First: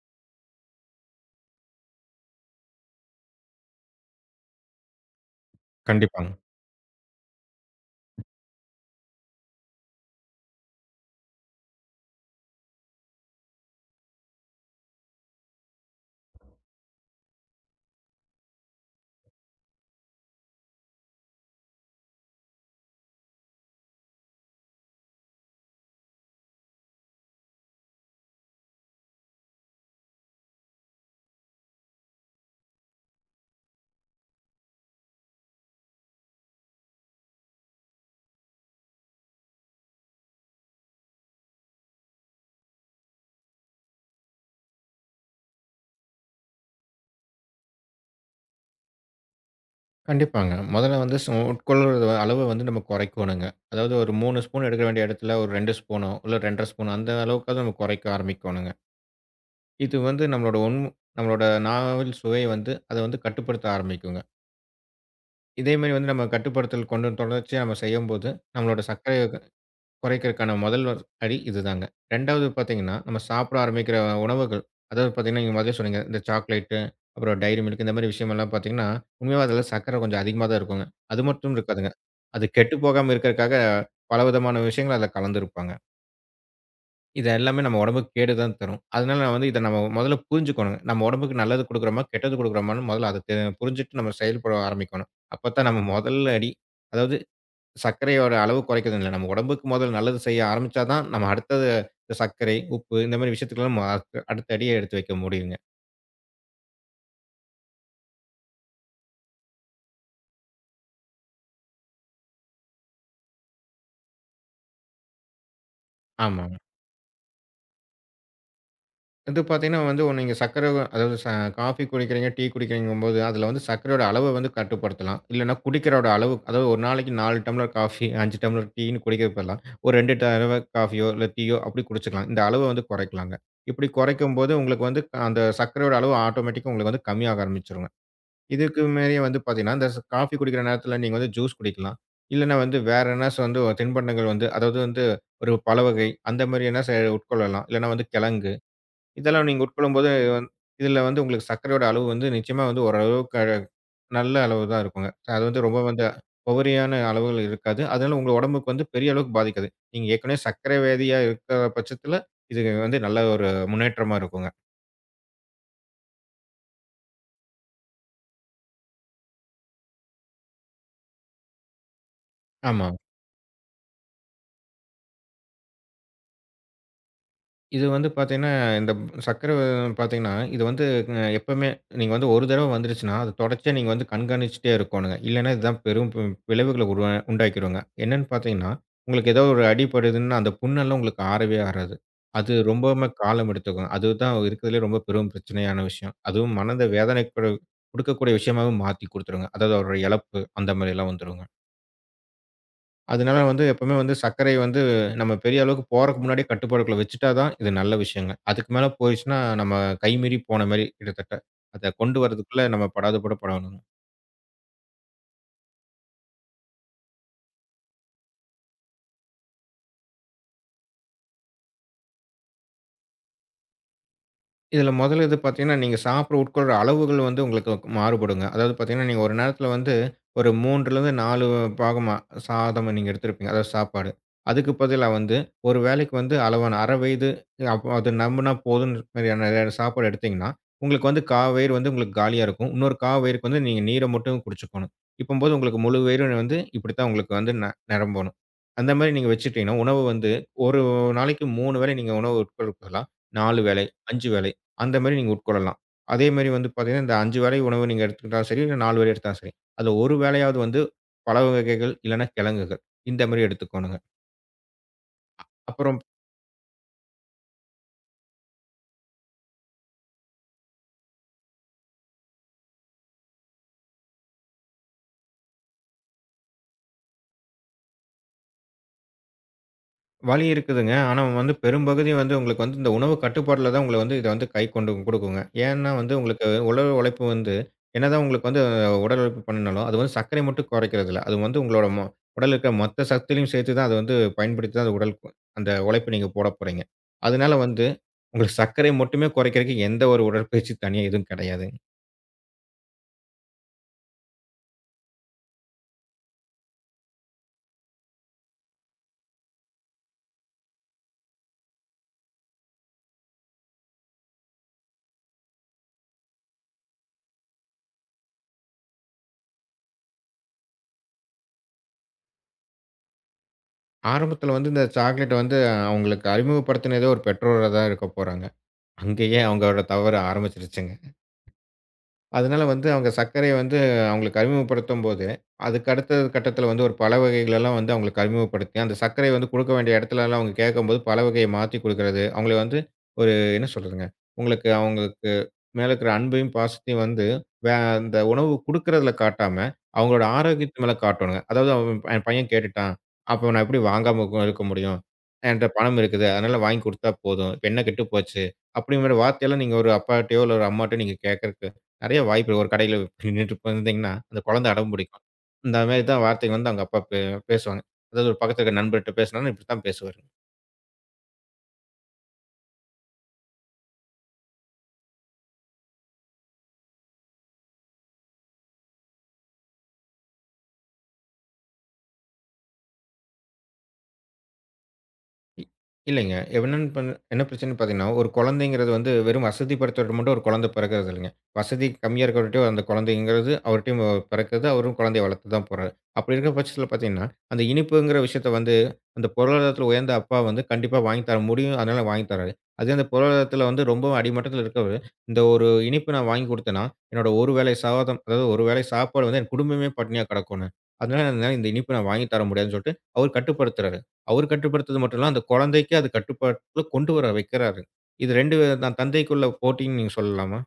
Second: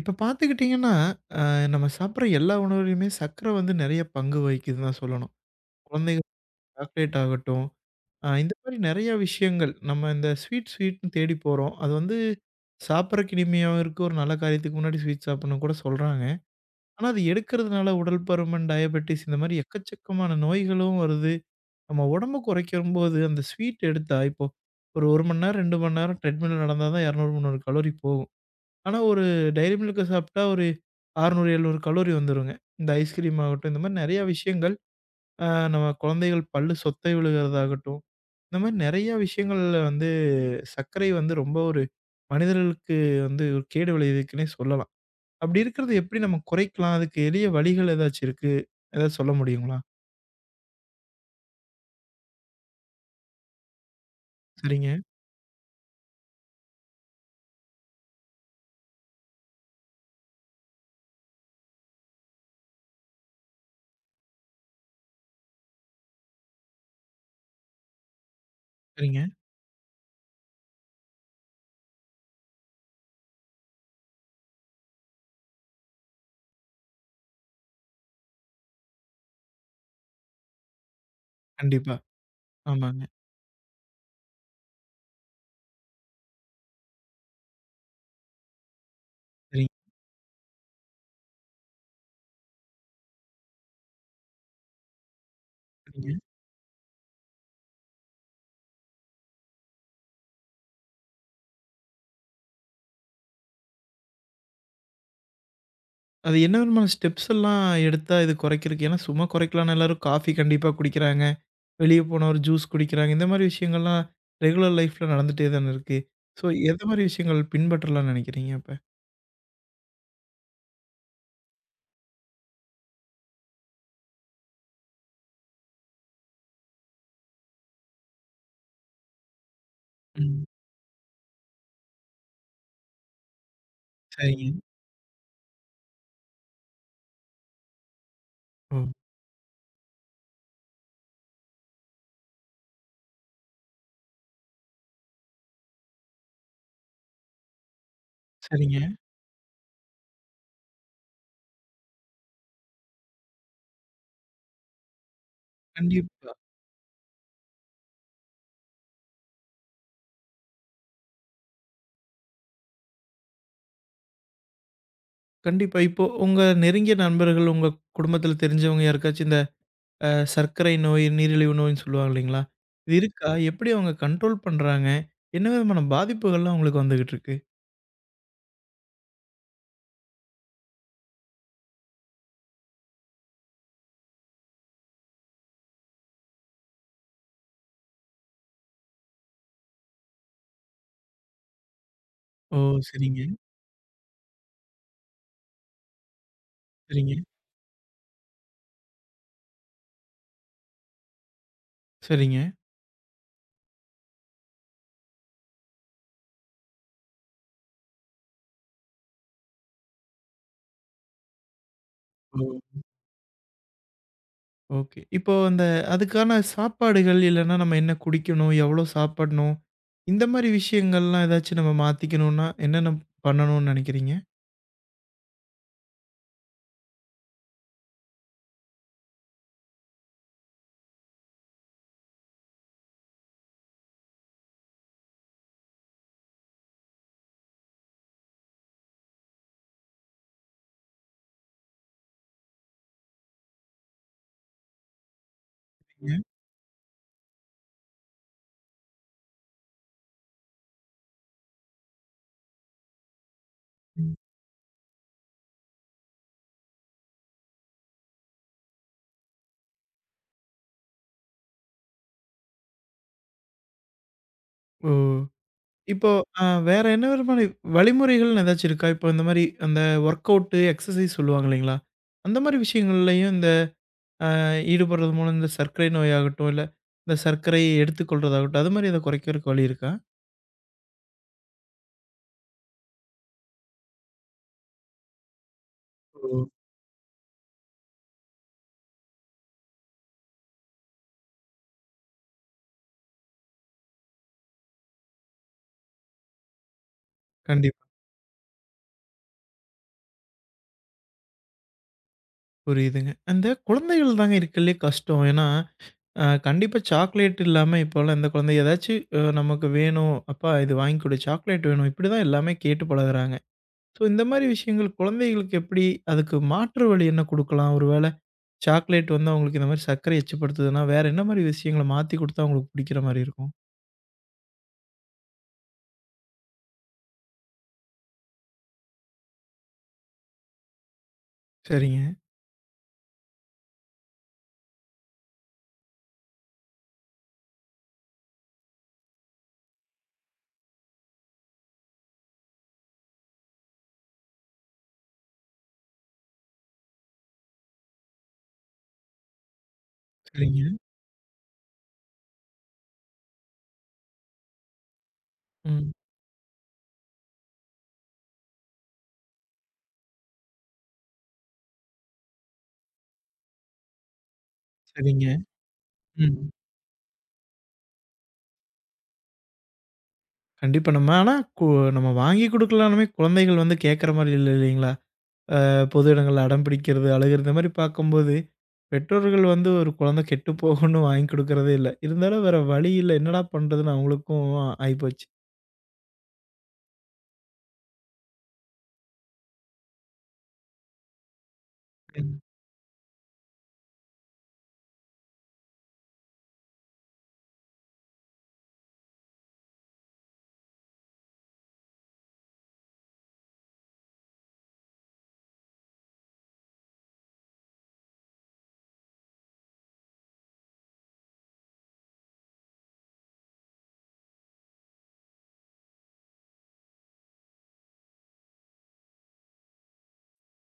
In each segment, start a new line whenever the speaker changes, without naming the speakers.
இப்ப பார்த்துக்கிட்டீங்கன்னா, நம்ம சாப்பிடுற எல்லா உணவுலயுமே சர்க்கரை வந்து நெறைய பங்கு வகிக்குதுன்னு தான் சொல்லணும். குழந்தைகள்
கண்டிப்பாங்க,
சாக்லேட் ஆகட்டும், இந்த மாரி நெறைய விஷயங்கள். நம்ம இந்த ஸ்வீட் ஸ்வீட்ன்னு தேடி போறோம். அது வந்து சாப்பிடுறக்கு இனிமையாவும் இருக்கு. ஒரு நல்ல காரியத்துக்கு முன்னாடி ஸ்வீட் சாப்பிடணும்னு கூட சொல்றாங்க. ஆனா, அது எடுக்கிறதுனால உடல் பருமன், டயபெட்டிஸ் இந்த மாரி எக்கச்சக்கமான நோய்களும் வருது. நம்ம உடம்பு குறைக்கும்போது அந்த ஸ்வீட் எடுத்தா, இப்போ ஒரு 1 மணி நேரம், 2 மணி நேரம் ட்ரெட்மில்ல நடந்தா தான் 200, 300 கலோரி போகும். ஆனா, ஒரு டெய்ரி மில்க் சாப்பிட்டா ஒரு 600, 700 கலோரி வந்துருங்க. இந்த ஐஸ்கிரீம் ஆகட்டும், இந்த மாரி நெறைய விஷயங்கள், அ நம்ம குழந்தைகள் பல்லு சொத்தை விழுகிறதாகட்டும், இந்த மாரி நெறைய விஷயங்கள்ல வந்து சர்க்கரை வந்து ரொம்ப ஒரு மனிதர்களுக்கு வந்து ஒரு கேடு விளைவிக்குன்னே சொல்லலாம். அப்படி இருக்கிறத எப்படி நம்ம குறைக்கலாம்? அதுக்கு எளிய வழிகள் ஏதாச்சும் இருக்கு? ஏதாவது சொல்ல முடியுங்களா?
கண்டிப்பாங்க. முதல்ல வந்து உட்கொள்ற அளவு வந்து நம்ம குறைக்கோணுங்க. அதாவது ஒரு 3 ஸ்பூன் எடுக்க
சரிங்க,
வேண்டிய இடத்துல ஒரு 2 ஸ்பூனோ, இல்ல 2 1/2 ஸ்பூனோ அந்த அளவுக்காவது நம்ம குறைக்க ஆரம்பிக்கோணுங்க. இது வந்து நம்மளோட நம்மளோட நாவில் சுவை வந்து அத வந்து கட்டுப்படுத்த ஆரம்பிக்குங்க. இதே மாரி வந்து நம்ம கட்டுப்படுத்தல் கொண்டு தொடர்ச்சியா நம்ம செய்யும்போது, நம்மளோட சர்க்கரை
சரிங்க.
குறைக்கிறதுக்கான முதல் ஒரு அடி இதுதாங்க. 2வது பார்த்தீங்கன்னா, நம்ம சாப்பிட ஆரம்பிக்கிற உணவுகள், அதாவது பார்த்தீங்கன்னா, நீங்க முதலே சொன்னீங்க. இந்த சாக்லேட்டு, அப்புறம் டைரி மில்க் இந்த மாரி விஷயமெல்லாம் பார்த்தீங்கன்னா, உண்மையாவே அதில சர்க்கரை கொஞ்சம் அதிகமா தான் இருக்குங்க. அது மட்டும் இருக்காதுங்க.
கண்டிப்பா.
அது கெட்டு
ஆமாங்க.
போகாம இருக்கிறதுக்காக பலவிதமான விஷயங்கள் அதில கலந்திருப்பாங்க. இது எல்லாமே நம்ம உடம்புக்கு கேடு தான் தரும். அதனால நான் வந்து இத
சரிங்க,
நம்ம முதல்ல புரிஞ்சுக்கணுங்க. நம்ம உடம்புக்கு நல்லது குடுக்குறோமா, கெட்டது குடுக்குறோமான்னு முதல்ல அத புரிஞ்சுட்டு நம்ம செயல்பட ஆரம்பிக்கணும். அப்ப தான் நம்ம
சரிங்க.
முதல் அடி, அதாவது சர்க்கரையோட அளவு குறைக்கிறது இல்ல. நம்ம உடம்புக்கு முதல்ல நல்லது செய்ய ஆரம்பிச்சா தான், நம்ம அடுத்தது இந்த சர்க்கரை, உப்பு இந்த மாரி விஷயத்துக்கெல்லாம் நம்ம அடுத்த அடிய எடுத்து வைக்க முடியுங்க.
அது என்ன விதமான ஸ்டெப்ஸ் எல்லாம் எடுத்தா இது குறைக்கிறதுக்கு? ஏன்னா சும்மா குறைக்கலாம்ன்னு எல்லாரும் காஃபி கண்டிப்பா குடிக்கிறாங்க. வெளிய போனா ஒரு ஜூஸ் குடிக்கிறாங்க. இந்த மாரி விஷயங்கள்லாம் ரெகுலர் லைஃப்ல நடந்துட்டே தான இருக்கு. ஸோ,
ஆமாங்க.
எந்த மாரி விஷயங்கள் பின்பற்றலாம்னு நெனைக்கிறீங்க அப்ப?
இது பார்த்தீங்கன்னா வந்து நீங்க சர்க்கரை அதாவது காஃபி குடிக்கிறீங்க, டீ குடிக்கிறீங்கும்போது, அதில வந்து சர்க்கரையோட அளவ வந்து கட்டுப்படுத்தலாம். இல்லன்னா குடிக்கிறோட அளவு அதாவது ஒரு நாளைக்கு 4 டம்ளர் காஃபி, 5 டம்ளர் டீன்னு குடிக்கிறதுக்கு பதிலா, ஒரு 2
ம்.
தடவ காஃபியோ, இல்ல டீயோ அப்படி குடிச்சுக்கலாம். இந்த அளவ வந்து குறைக்கலாங்க. இப்படி
சரிங்க.
குறைக்கும்போது உங்களுக்கு வந்து அந்த சர்க்கரையோட அளவு ஆட்டோமேட்டிக்கா உங்களுக்கு வந்து கம்மியாக ஆரம்பிச்சுரும்.
ஓ!
இதுக்கு மேலயே வந்து பார்த்தீங்கன்னா, இந்த காஃபி குடிக்கிற நேரத்தில நீங்க வந்து ஜூஸ் குடிக்கலாம். இல்லன்னா வந்து வேற என்னாச்சு வந்து ஒரு தின்பண்டங்கள் வந்து அதாவது வந்து ஒரு பழ வகை அந்த மாரி என்ன உட்கொள்ளலாம். இல்லன்னா வந்து கிழங்கு.
சரிங்க.
இதெல்லாம் நீங்க உட்கொள்ளும்போது வந் இதில வந்து உங்களுக்கு சர்க்கரையோட அளவு வந்து நிச்சயமா வந்து ஓரளவுக்கு நல்ல அளவு தான் இருக்குங்க. அது வந்து ரொம்ப வந்து
கண்டிப்பா.
உபரியான அளவுகள் இருக்காது. அதனால உங்க உடம்புக்கு வந்து பெரிய அளவுக்கு பாதிக்காது. நீங்க ஏற்கனவே சர்க்கரை வியாதியா இருக்கிற பட்சத்தில, இது வந்து நல்ல ஒரு முன்னேற்றமா இருக்குங்க.
கண்டிப்பா. இப்போ உங்க நெருங்கிய நண்பர்கள், உங்க குடும்பத்தில தெரிஞ்சவங்க யாருக்காச்சும் இந்த அ சர்க்கரை நோய், நீரிழிவு நோய்ன்னு சொல்லுவாங்க இல்லைங்களா?
ஆமா.
இது இருக்கா? எப்படி அவங்க கண்ட்ரோல் பண்றாங்க? என்ன விதமான பாதிப்புகள்லாம் உங்களுக்கு வந்துகிட்டு இருக்கு?
இது வந்து பார்த்தீங்கன்னா, இந்த சர்க்கரை பார்த்தீங்கன்னா, இது வந்து எப்பவுமே நீங்க வந்து ஒரு தடவ வந்துருச்சுன்னா, அது தொடர்ச்சியா நீங்க வந்து கண்காணிச்சுட்டே இருக்கோணுங்க. இல்லன்னா இதுதான் பெரும் விளைவுகள உருவா உண்டாக்கிருங்க. என்னன்னு பார்த்தீங்கன்னா, உங்களுக்கு ஏதோ ஒரு அடிபடுதுன்னா, அந்த புண்ணெல்லாம் உங்களுக்கு ஆறவே ஆறாது. அது
ஓ!
ரொம்பவுமே
சரிங்க,
காலம் எடுத்துக்கும். அதுதான் இருக்கிறதுலயே ரொம்ப பெரும் பிரச்சனையான விஷயம். அதுவும் மனத
சரிங்க,
வேதனை குடுக்கக்கூடிய விஷயமாவும் மாத்தி குடுத்துருங்க. அதாவது அவருடைய இழப்பு அந்த மாரிலாம் வந்துருங்க.
சரிங்க.
அதனால வந்து எப்பவுமே வந்து சர்க்கரை வந்து நம்ம பெரிய அளவுக்கு போறக்கு முன்னாடியே கட்டுப்பாடுக்குள்ள வச்சுட்டா தான் இது நல்ல விஷயங்க. அதுக்கு மேல போயிருச்சுன்னா, நம்ம கைமீறி போன மாரி கிட்டத்தட்ட. அத கொண்டு வரதுக்குள்ள
ஓ!
நம்ம படாத பாடு படணுங்க.
ஓகே. இப்போ அந்த அதுக்கான சாப்பாடுகள், இல்லன்னா நம்ம என்ன குடிக்கணும்? எவ்வளோ சாப்பிடணும்? இந்த மாரி விஷயங்கள்லாம் ஏதாச்சும் நம்ம மாத்திக்கணும்னா, என்னென்ன பண்ணணும்னு நெனைக்கிறீங்க?
இதில முதல் இது பார்த்தீங்கன்னா, நீங்க சாப்பிட உட்கொள்ற அளவுகள் வந்து உங்களுக்கு மாறுபடுங்க. அதாவது பார்த்தீங்கன்னா, நீங்க ஒரு நேரத்தில வந்து ஒரு 3லேருந்து 4 பாகமா சாதம் நீங்க எடுத்திருப்பீங்க. அதாவது சாப்பாடு. அதுக்கு பதிலா வந்து ஒரு வேளைக்கு வந்து அளவான அரை வயிது அப்போ அது நம்புனா போதும்ன்ற மாதிரியான சாப்பாடு எடுத்தீங்கன்னா, உங்களுக்கு வந்து கா வயிறு வந்து உங்களுக்கு காலியா இருக்கும். இன்னொரு கா வயிறுக்கு வந்து நீங்க நீரை மட்டும் குடிச்சுக்கணும். இப்பம்போது உங்களுக்கு முழு வயிறு வந்து இப்படித்தான் உங்களுக்கு வந்து நிரம்பணும். அந்த மாரி நீங்க வச்சுட்டீங்கன்னா, உணவு வந்து ஒரு நாளைக்கு 3 வேளை நீங்க உணவு உட்கொள்றதுக்கு பதிலா 4 வேளை,
ம்.
5 வேளை அந்த மாரி நீங்க உட்கொள்ளலாம். அதே மாரி வந்து பார்த்தீங்கன்னா, இந்த 5 வேளை உணவு நீங்க எடுத்துக்கிட்டாலும் சரி, இல்ல 4 வேளை எடுத்தாலும் சரி. அதுல ஒரு வேளையாவது வந்து பழ வகைகள் இல்லன்னா கிழங்குகள். இந்த மாரி எடுத்துக்கோணுங்க.
ஓ!
அப்புறம்
இப்போ அ வேற என்ன விதமான வழிமுறைகள்னு ஏதாச்சும் இருக்கா? இப்போ இந்த மாரி அந்த வொர்க் அவுட்டு, எக்சர்சைஸ் சொல்லுவாங்க இல்லைங்களா? அந்த மாரி விஷயங்கள்லயும் இந்த ஈடுபடுறது மூலம் இந்த சர்க்கரை நோயாகட்டும், இல்ல இந்த சர்க்கரையை எடுத்துக்கொள்றதாகட்டும், அது மாரி எத குறைக்கிறதுக்கு வழி இருக்கா?
வழி இருக்குதுங்க. ஆனா வந்து பெரும்பகுதி வந்து உங்களுக்கு வந்து இந்த உணவு கட்டுப்பாட்டுல தான் உங்கள வந்து இத வந்து கை கொண்டு குடுக்குங்க. ஏன்னா வந்து
ஓ!
உங்களுக்கு உடல் உழைப்பு வந்து என்னதான் உங்களுக்கு வந்து உடல் உழைப்பு பண்ணுனாலும், அது வந்து சர்க்கரை மட்டும் குறைக்கிறது இல்ல. அது வந்து உங்களோட உடல்ல இருக்கிற மொத்த சக்தியும் சேர்த்து தான் அது வந்து பயன்படுத்தி தான் அந்த உடல் அந்த உழைப்பு நீங்க போடப் போறீங்க. அதனால
கண்டிப்பா.
வந்து உங்களுக்கு சர்க்கரை மட்டுமே குறைக்கிறதுக்கு எந்த ஒரு உடற்பயிற்சி தனியா எதுவும் கிடையாதுங்க.
புரியுதுங்க. அந்த குழந்தைகள் தாங்க இருக்கறதுலயே கஷ்டம். ஏன்னா, கண்டிப்பா சாக்லேட் இல்லாம இப்போலாம் எந்த குழந்தை ஏதாச்சும் நமக்கு வேணும், "அப்பா இது வாங்கி கொடு, சாக்லேட் வேணும்." இப்படிதான் எல்லாமே கேட்டு பழகுறாங்க. ஸோ இந்த மாரி விஷயங்கள் குழந்தைகளுக்கு எப்படி அதுக்கு மாற்று வழி என்ன குடுக்கலாம்? ஒருவேள சாக்லேட் வந்து அவங்களுக்கு இந்த மாரி சர்க்கரை எச்சப்படுத்துதுன்னா, வேற என்ன மாரி விஷயங்கள மாத்தி குடுத்தா அவங்களுக்கு பிடிக்கிற மாரி இருக்கும்?
ஆரம்பத்துல வந்து இந்த சாக்லேட் வந்து அவங்களுக்கு அறிமுகப்படுத்தினதே ஒரு பெற்றோரா தான் இருக்கப் போறாங்க. அங்கேயே அவங்களோட தவறு ஆரம்பிச்சிருச்சுங்க.
சரிங்க,
அதனால வந்து அவங்க சர்க்கரைய வந்து அவங்களுக்கு அறிமுகப்படுத்தும்போது, அதுக்கு அடுத்த கட்டத்தில வந்து ஒரு பழ வகைகள் எல்லாம் வந்து அவங்களுக்கு அறிமுகப்படுத்தி, அந்த சர்க்கரைய வந்து குடுக்க வேண்டிய இடத்துலலாம் அவங்க கேட்கும்போது பழ வகைய மாத்தி குடுக்குறது, அவங்கள வந்து ஒரு என்ன சொல்றதுங்க, உங்களுக்கு அவங்களுக்கு மேல இருக்கிற அன்பையும், பாசத்தையும் வந்து வே அந்த உணவு குடுக்குறதில காட்டாம, அவங்களோட
சரிங்க.
ஆரோக்கியத்து மேல காட்டணுங்க. அதாவது அவன் என் பையன் கேட்டுட்டான். அப்போ நான் எப்படி வாங்காம இருக்க முடியும்? என்ட்ட
ம்.
பணம் இருக்குது. அதனால வாங்கி குடுத்தா போதும். இப்ப என்ன கெட்டு போச்சு? அப்படிங்கிற வார்த்தையெல்லாம் நீங்க ஒரு அப்பாட்டயோ, இல்ல ஒரு அம்மாட்டயோ நீங்க கேட்கறக்கு நெறைய வாய்ப்பு ஒரு கடையில நின்னுட்டு இருந்தீங்கன்னா, அந்த குழந்தை அடம்
சரிங்க.
பிடிக்கும். இந்த மாரி தான்
ம்.
வார்த்தைங்க வந்து அவங்க அப்பா பேசுவாங்க. அதாவது ஒரு பக்கத்துல இருக்க நண்பர்ட்ட பேசினாலும் இப்படித்தான் பேசுவாரு.
கண்டிப்பா நம்ம ஆனா கு நம்ம வாங்கி குடுக்கலானுமே குழந்தைகள் வந்து கேட்கற மாரி இல்ல இல்லைங்களா? பொது இடங்கள்ல அடம் பிடிக்கிறது, அழுகுறது இந்த மாரி பார்க்கும்போது, பெற்றோர்கள் வந்து ஒரு குழந்தை கெட்டு போகும்னு வாங்கி குடுக்குறதே இல்ல. இருந்தாலும் வேற வழி இல்ல. என்னடா பண்றதுன்னு அவங்களுக்கும் ஆயிப்போச்சு.
இ இல்லைங்க. என்ன பிரச்சனைன்னு பார்த்தீங்கன்னா, ஒரு குழந்தைங்கிறது வந்து வெறும் வசதி படைத்தவர்ட்ட மட்டும் ஒரு குழந்தை பிறக்கிறது இல்லைங்க. வசதி கம்மியா இருக்கிறவர்ட்டயும் அந்த குழந்தைங்கிறது அவர்ட்டயும் பிறக்குது. அவரும் குழந்தைய வளர்த்து தான் போறாரு. அப்படி இருக்கிற பட்சத்தில பார்த்தீங்கன்னா, அந்த இனிப்புங்கிற விஷயத்த வந்து அந்த பொருளாதாரத்தில உயர்ந்த அப்பா வந்து கண்டிப்பா வாங்கி தர முடியும். அதனால வாங்கி தர்றாரு. அதே அந்த பொருளாதாரத்தில வந்து ரொம்பவும் அடிமட்டத்தில இருக்கிறவரு, இந்த ஒரு இனிப்பு நான் வாங்கி கொடுத்தேன்னா, என்னோட ஒரு வேளை சாதம், அதாவது ஒரு வேளை சாப்பாடு வந்து என் குடும்பமே பட்டினியா கிடக்கும்ன்னு. அதனால என்னால இந்த இனிப்பு நான் வாங்கி தர முடியாதுன்னு சொல்லிட்டு அவர் கட்டுப்படுத்துறாரு. அவரு கட்டுப்படுத்துறது மட்டும் இல்ல, அந்த குழந்தைக்கு அது கட்டுப்பாட்டுல கொண்டு வர வைக்கிறாரு. இது 2 தான் தந்தைக்குள்ள போட்டின்னு நீங்க சொல்லலாமா?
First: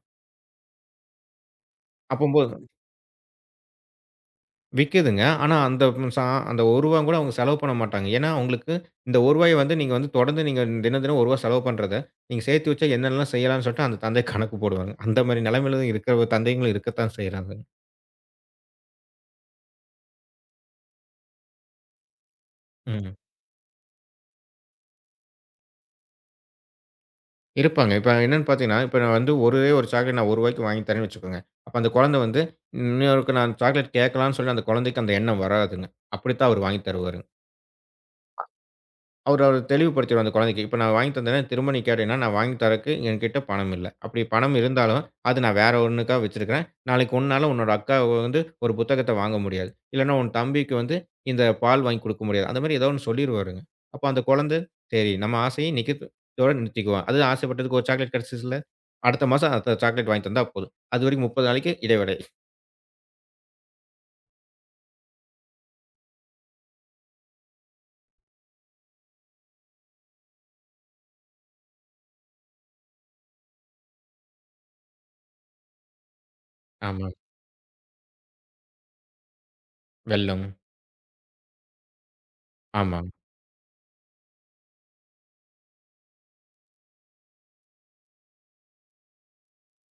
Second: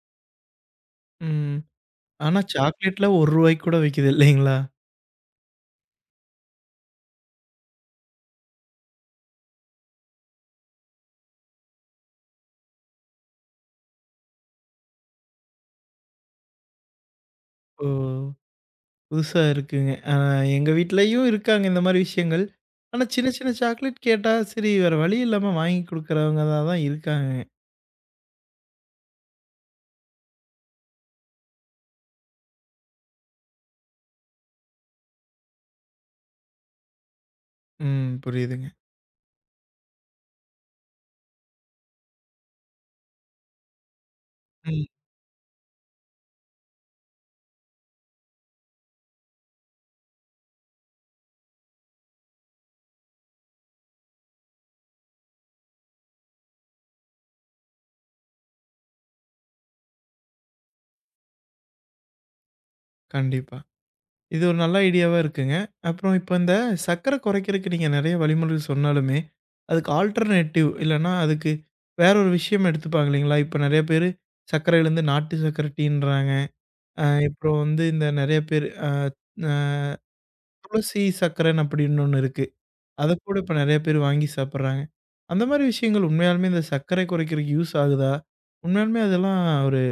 ம். ஆனா
அப்பம்போது
சாக்லேட்லாம் ரூ. 1 கூட விக்குது இல்லைங்களா?
விக்குதுங்க. ஆனா அந்த சா அந்த ரூ. 1 கூட அவங்க செலவு பண்ண மாட்டாங்க. ஏன்னா, அவங்களுக்கு இந்த ரூ. 1 வந்து நீங்க வந்து தொடர்ந்து நீங்க தினம், தினம் ரூ. 1 செலவு பண்றத, நீங்க சேர்த்து வச்சா என்னென்னலாம் செய்யலாம்ன்னு சொல்லிட்டு அந்த தந்தை கணக்கு போடுவாங்க. அந்த மாரி நிலைமையில இருக்கிற தந்தைங்களும் இருக்கத்தான் செய்றாங்க.
ஓ! புதுசா இருக்குங்க. ஆ எங்க வீட்லயும் இருக்காங்க இந்த மாரி விஷயங்கள். ஆனா
ம்.
சின்ன சின்ன சாக்லேட் கேட்டா சரி வேற வழி இல்லாம வாங்கி குடுக்குறவங்க தான் தான் இருக்காங்க.
இருப்பாங்க. இப்ப என்னன்னு பார்த்தீங்கன்னா, இப்ப நான் வந்து ஒரே ஒரு சாக்லேட் நான் ரூ. 1க்கு வாங்கி தரேன்னு வச்சுக்கோங்க. அப்ப அந்த குழந்தை வந்து இன்னொருக்கு நான் சாக்லேட் கேட்கலான்னு சொல்லி அந்த குழந்தைக்கு அந்த எண்ணம் வராதுங்க. அப்படித்தான் அவர் வாங்கி தருவாரு.
ம். புரியுதுங்க.
அவரு அவரு தெளிவுபடுத்திருவாரு அந்த குழந்தைக்கு. இப்ப நான் வாங்கி தந்தேன்னா, திரும்ப நீ கேட்டீன்னா, நான் வாங்கி தர்றக்கு என்கிட்ட பணம் இல்ல. அப்படி பணம்
ம்.
இருந்தாலும், அது நான் வேற ஒண்ணுக்கா வச்சிருக்கிறேன். நாளைக்கு உன்னால உன்னோட அக்கா வந்து ஒரு புத்தகத்த வாங்க முடியாது. இல்லன்னா, உன் தம்பிக்கு வந்து இந்த பால் வாங்கி குடுக்க முடியாது. அந்த மாரி ஏதோ ஒண்ணு சொல்லிருவாருங்க. அப்ப அந்த குழந்தை, சரி நம்ம ஆசையை நிக்குது இதோட நிறுத்திக்குவோம். அது ஆசைப்பட்டதுக்கு ஒரு சாக்லேட் கிடைச்சதுல, அடுத்த மாசம் அடுத்த சாக்லேட் வாங்கி தந்தா போதும். அதுவரைக்கும் 30 நாளைக்கு இடைவேளை.
கண்டிப்பா. இது ஒரு நல்ல ஐடியாவா இருக்குங்க. அப்புறம் இப்ப இந்த சர்க்கர குறைக்கிறதுக்கு நீங்க நெறைய வழிமுறை சொன்னாலுமே, அதுக்கு ஆல்டர்னேட்டிவ் இல்லன்னா, அதுக்கு வேற ஒரு விஷயம் எடுத்துப்பாங்க இல்லைங்களா? இப்ப நெறைய பேரு சர்க்கரையிலருந்து நாட்டு சர்க்கர டீன்றாங்க. அ
ஆமா.
அப்புறம் வந்து இந்த நெறைய பேர் அ அ
வெல்லம்.
துளசி சர்க்கரைன்னு அப்படின்னு ஒண்ணு இருக்கு.
ஆமா.
அத கூட இப்ப நெறைய பேர் வாங்கி சாப்பிடுறாங்க. அந்த மாரி விஷயங்கள் உண்மையாலுமே இந்த சர்க்கரை குறைக்கிறதுக்கு யூஸ் ஆகுதா? உண்மையாலுமே அதெல்லாம் ஒரு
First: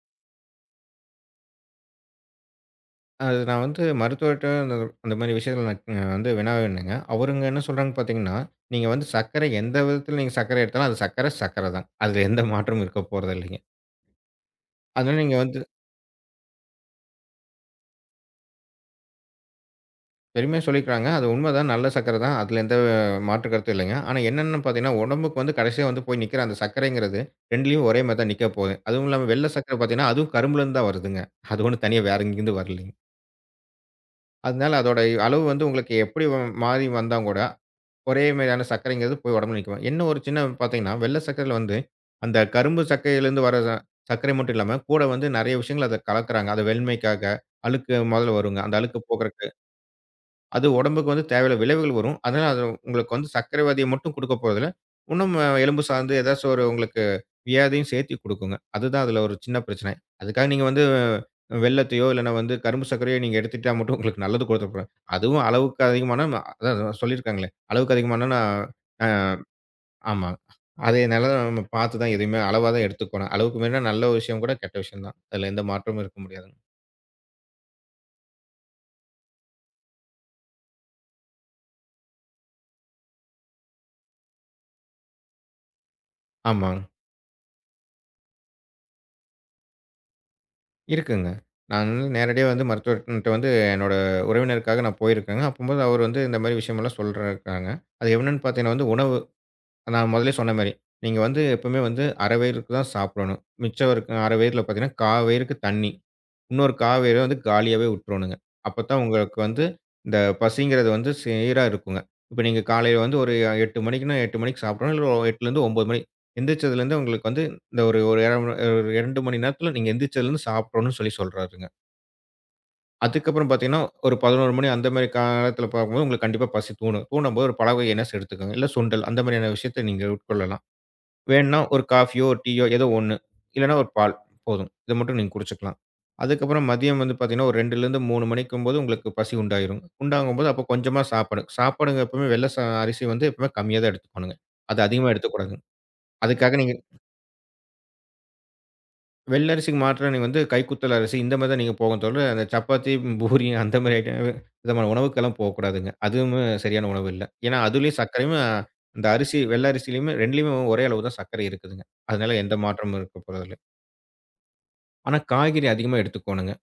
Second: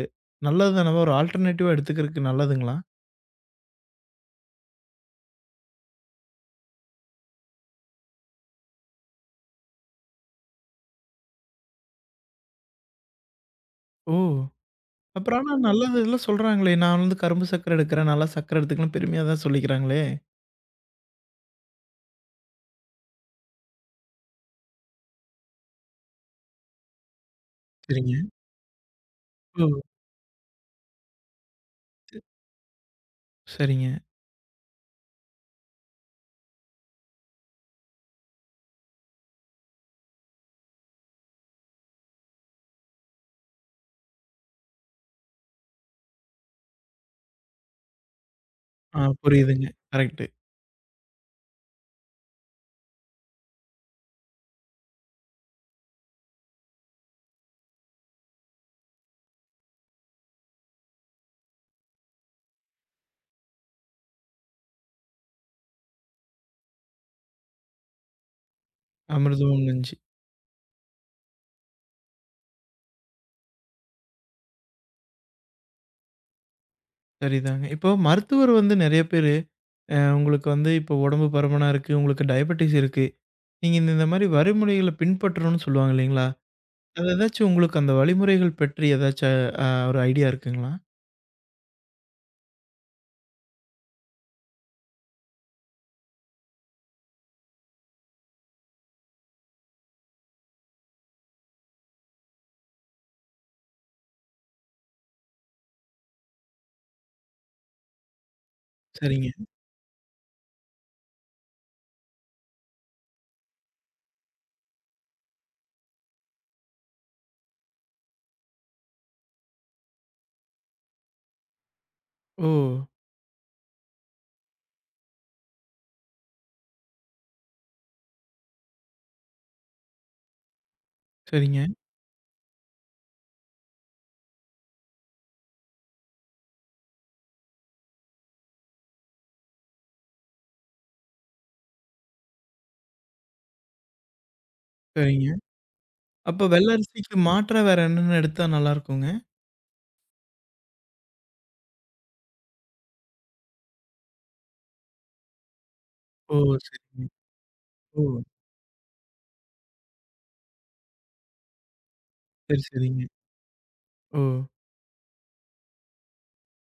நல்லது தானவா? ஒரு ஆல்டர்னேட்டிவா எடுத்துக்கிறதுக்கு நல்லதுங்களா?
அது நான் வந்து மருத்துவர்ட்ட அந்த அந்த மாரி விஷயத்துல நான் வந்து வினாவினேங்க. அவருங்க என்ன சொல்றாங்க பார்த்தீங்கன்னா, நீங்க வந்து சர்க்கரை எந்த விதத்துல நீங்க சர்க்கரை எடுத்தாலும், அது சர்க்கரை சர்க்கரை தான். அதுல எந்த மாற்றமும் இருக்க போறதில்லைங்க.
ஓ!
அதனால நீங்க
அப்புறம் ஆனா
வந்து
நல்லது எல்லாம் சொல்றாங்களே! நான் வந்து கரும்பு சர்க்கரை எடுக்கிறேன். நல்லா சர்க்கரை எடுத்துக்கன்னு பெருமையா தான் சொல்லிக்கிறாங்களே!
பெருமையா சொல்லிக்கிறாங்க. அது உண்மைதான். நல்ல சர்க்கரை தான். அதுல எந்த மாற்று கருத்தும் இல்லைங்க. ஆனா என்னன்னு பார்த்தீங்கன்னா, உடம்புக்கு வந்து கடைசியா வந்து போய் நிக்கிற அந்த சர்க்கரைங்கிறது 2லயும் ஒரே
சரிங்க.
மாரி தான் நிக்க போகுது. அதுவும் இல்லாம வெள்ள
ஓ!
சர்க்கரை பார்த்தீங்கன்னா, அதுவும் கரும்புலருந்து தான் வருதுங்க. அது ஒண்ணும் தனியா வேற எங்கேருந்து வரலைங்க.
சரிங்க.
அதனால அதோட அளவு வந்து உங்களுக்கு எப்படி மாறி வந்தா கூட ஒரே மாரியான சர்க்கரைங்கிறது போய் உடம்புல நிக்குமா? என்ன ஒரு சின்ன பார்த்தீங்கன்னா, வெள்ள சர்க்கரையில வந்து, அந்த கரும்பு சர்க்கரையிலேருந்து வர சர்க்கரை மட்டும் இல்லாம, கூட வந்து நெறைய விஷயங்கள் அத கலக்குறாங்க. அத வெண்மைக்காக, அழுக்கு மொதல்ல வருங்க. அந்த
ஆ
அழுக்கு போக்குறக்கு
புரியுதுங்க. கரெக்ட்டு.
அது உடம்புக்கு வந்து தேவையில்ல விளைவுகள் வரும். அதனால அது உங்களுக்கு வந்து சர்க்கரை வியாதிய மட்டும் குடுக்க போறதில்ல. இன்னும் எலும்பு சார்ந்து ஏதாச்சும் ஒரு உங்களுக்கு வியாதியும் சேர்த்தி குடுக்குங்க. அதுதான் அதுல ஒரு சின்ன பிரச்சனை. அதுக்காக நீங்க வந்து வெல்லத்தையோ, இல்லன்னா வந்து கரும்பு சர்க்கரையோ நீங்க எடுத்துக்கிட்டா மட்டும் உங்களுக்கு நல்லது குடுத்துற போறேன். அதுவும் அளவுக்கு அதிகமான அதான் அதான் சொல்லியிருக்காங்களே. அளவுக்கு அதிகமான நான் அ
அமிர்தமும் நஞ்சு.
ஆமா. அதனால நம்ம பார்த்து தான் எதையுமே அளவா தான் எடுத்துக்கணும். அளவுக்கு மீறினா நல்ல விஷயம் கூட கெட்ட விஷயம் தான். அதுல எந்த மாற்றமும் இருக்க முடியாதுங்க.
சரிதாங்க. இப்போ மருத்துவர் வந்து நெறைய பேரு, உங்களுக்கு வந்து இப்போ உடம்பு பருமனா இருக்கு, உங்களுக்கு டயபெட்டிஸ் இருக்கு. நீங்க இந்த இந்த மாரி வழிமுறைகள பின்பற்றணும்னு சொல்லுவாங்க இல்லைங்களா?
ஆமா.
அது ஏதாச்சும் உங்களுக்கு அந்த வழிமுறைகள் பற்றி ஏதாச்சும் ஒரு ஐடியா இருக்குங்களா?
இருக்குங்க. நான் வந்து நேரடியா வந்து மருத்துவர்ட்ட வந்து என்னோட உறவினருக்காக நான் போயிருக்கேங்க. அப்பம்போது அவர் வந்து இந்த மாரி விஷயமெல்லாம் சொல்றாருக்காங்க. அது என்னன்னு பார்த்தீங்கன்னா வந்து உணவு. நான் முதலே சொன்ன மாரி. நீங்க வந்து எப்பவுமே வந்து அரை வயிறுக்கு தான் சாப்பிடணும். மிச்சம் இருக்க அரை வயிறுல பார்த்தீங்கன்னா, கா வயிறுக்கு தண்ணி. இன்னொரு காவேரி வந்து காலியாவே விட்டுறணுங்க. அப்பத்தான்
சரிங்க.
உங்களுக்கு வந்து இந்த பசிங்கிறது வந்து சீரா இருக்குங்க. இப்ப நீங்க காலையில வந்து ஒரு 8 மணிக்குன்னா 8 மணிக்கு சாப்பிடணும். இல்ல 8லேருந்து 9 மணி. எந்திரிச்சதுலேருந்து உங்களுக்கு வந்து இந்த ஒரு ஒரு 2 மணி நேரத்தில நீங்க எந்திரிச்சதுலேருந்து சாப்பிடணும்னு சொல்லி சொல்றாருங்க.
ஓ!
அதுக்கப்புறம் பார்த்தீங்கன்னா, ஒரு 11 மணி அந்த மாரி காலத்தில பார்க்கும்போது உங்களுக்கு கண்டிப்பா பசி தூணும். தூணும்போது ஒரு பல வகை நட்ஸ் எடுத்துக்கோங்க. இல்ல சுண்டல் அந்த மாதிரியான விஷயத்த நீங்க உட்கொள்ளலாம். வேணும்னா
சரிங்க,
ஒரு காஃபியோ, ஒரு டீயோ ஏதோ ஒண்ணு. இல்லன்னா ஒரு பால் போதும். இத மட்டும் நீங்க குடிச்சுக்கலாம். அதுக்கப்புறம் மதியம் வந்து பார்த்தீங்கன்னா, ஒரு 2லேருந்து 3 மணிக்கும்போது உங்களுக்கு பசி உண்டாயிரும். உண்டாகும்போது அப்போ கொஞ்சமா சாப்பாடு. சாப்பாடுங்க எப்பவுமே வெள்ள அரிசி வந்து எப்பவுமே கம்மியா தான் எடுத்துக்கணுங்க. அது அதிகமா
சரிங்க.
எடுத்துக்கூடாதுங்க.
அப்ப
அதுக்காக
வெள்ள
நீங்க
அரிசிக்கு மாற்றா வேற என்னென்ன எடுத்தா நல்லாருக்குங்க?
வெள்ள அரிசிக்கு மாற்றா நீங்க வந்து கைக்குத்தல் அரிசி இந்த மாரி தான் நீங்க போகும் தவிர, அந்த சப்பாத்தி, பூரி அந்த மாரி விதமான உணவுக்கெல்லாம் போக்கூடாதுங்க.
ஓ!
அதுவுமே சரியான
சரிங்க.
உணவு இல்ல. ஏன்னா அதுலயும்
ஓ!
சர்க்கரையும் அந்த அரிசி வெள்ள அரிசியிலயுமே 2லயுமே ஒரே அளவு தான் சர்க்கரை இருக்குதுங்க. அதனால எந்த
சரி,
மாற்றமும்
சரிங்க.
இருக்க போறதில்ல.
ஓ!
ஆனா, காய்கறி அதிகமா எடுத்துக்கோணுங்க.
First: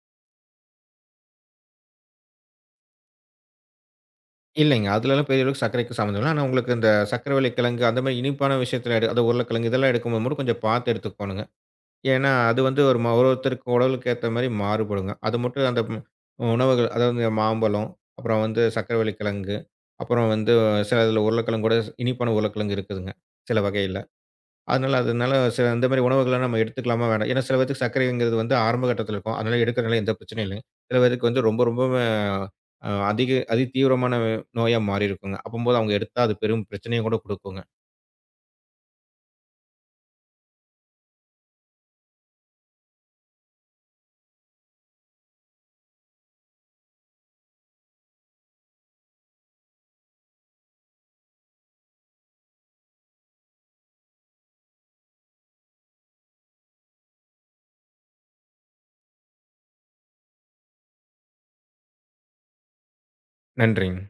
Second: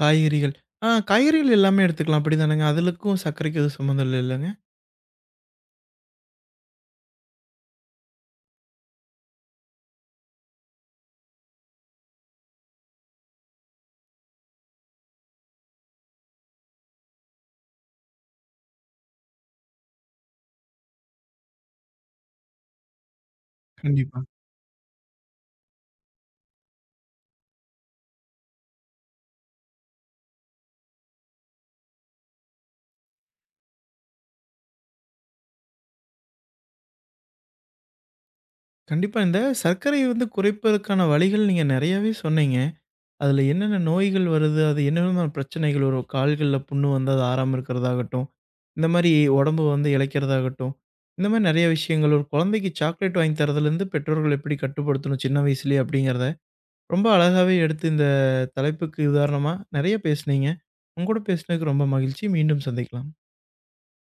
காய்கறிகள். ஆ காய்கறிகள் எல்லாமே எடுத்துக்கலாம். அப்படிதானங்க? அதுலக்கும் சர்க்கரைக்கும் எதுவும் சம்மந்தம் இல்லல்லங்க?
இல்லைங்க. அதுலலாம் பெரிய அளவுக்கு சர்க்கரைக்கு சம்மந்தம் இல்ல. ஆனா, உங்களுக்கு இந்த சர்க்கரைவள்ளிக்கிழங்கு அந்த மாரி இனிப்பான விஷயத்துல அது உருளைக்கிழங்கு இதெல்லாம் எடுக்கும்போது மட்டும் கொஞ்சம் பார்த்து எடுத்துக்கோணுங்க. ஏன்னா, அது வந்து ஒரு ஒரு ஒருத்தருக்கு உடலுக்கு ஏத்த மாரி மாறுபடுங்க. அது மட்டும் அந்த உணவுகள் அதாவது இந்த மாம்பழம், அப்புறம் வந்து சர்க்கரைவள்ளிக்கிழங்கு, அப்புறம் வந்து சில இதுல உருளைக்கிழங்கு கூட இனிப்பான உருளைக்கிழங்கு இருக்குதுங்க, சில வகையில.
கண்டிப்பா.
அதனால அதனால சில இந்த மாரி உணவுகள்லாம் நம்ம எடுத்துக்கலாமா? வேணாம். ஏன்னா சில பேத்துக்கு சர்க்கரைங்கிறது வந்து ஆரம்ப கட்டத்தில இருக்கும். அதனால எடுக்கிறனால எந்த பிரச்சனையும் இல்லைங்க. சில பேருக்கு வந்து ரொம்ப ரொம்பவே அதிக தீவிரமான நோயா மாறி இருக்குங்க. அப்பம்போது அவங்க எடுத்தா அது பெரும் பிரச்சனையும் கூட குடுக்குங்க.
கண்டிப்பா. இந்த சர்க்கரை வந்து குறைப்பதற்கான வழிகள் நீங்க நெறையாவே சொன்னீங்க. அதுல என்னென்ன நோய்கள் வருது? அது என்ன விதமான பிரச்சனைகள் வரும்? கால்கள்ல புண்ணு வந்தா அது ஆறாம இருக்கிறதாகட்டும், இந்த மாரி உடம்பு வந்து இளைக்கிறதாகட்டும், இந்த மாரி நெறைய விஷயங்கள். ஒரு குழந்தைக்கு சாக்லேட் வாங்கி தரதுலேருந்து பெற்றோர்கள் எப்படி கட்டுப்படுத்தணும் சின்ன வயசுலயே அப்படிங்கிறத ரொம்ப அழகாவே எடுத்து இந்த தலைப்புக்கு உதாரணமா நெறைய பேசுனீங்க. உங்க கூட பேசினதுக்கு ரொம்ப மகிழ்ச்சி. மீண்டும் சந்திக்கலாம்.
நன்றிங்க.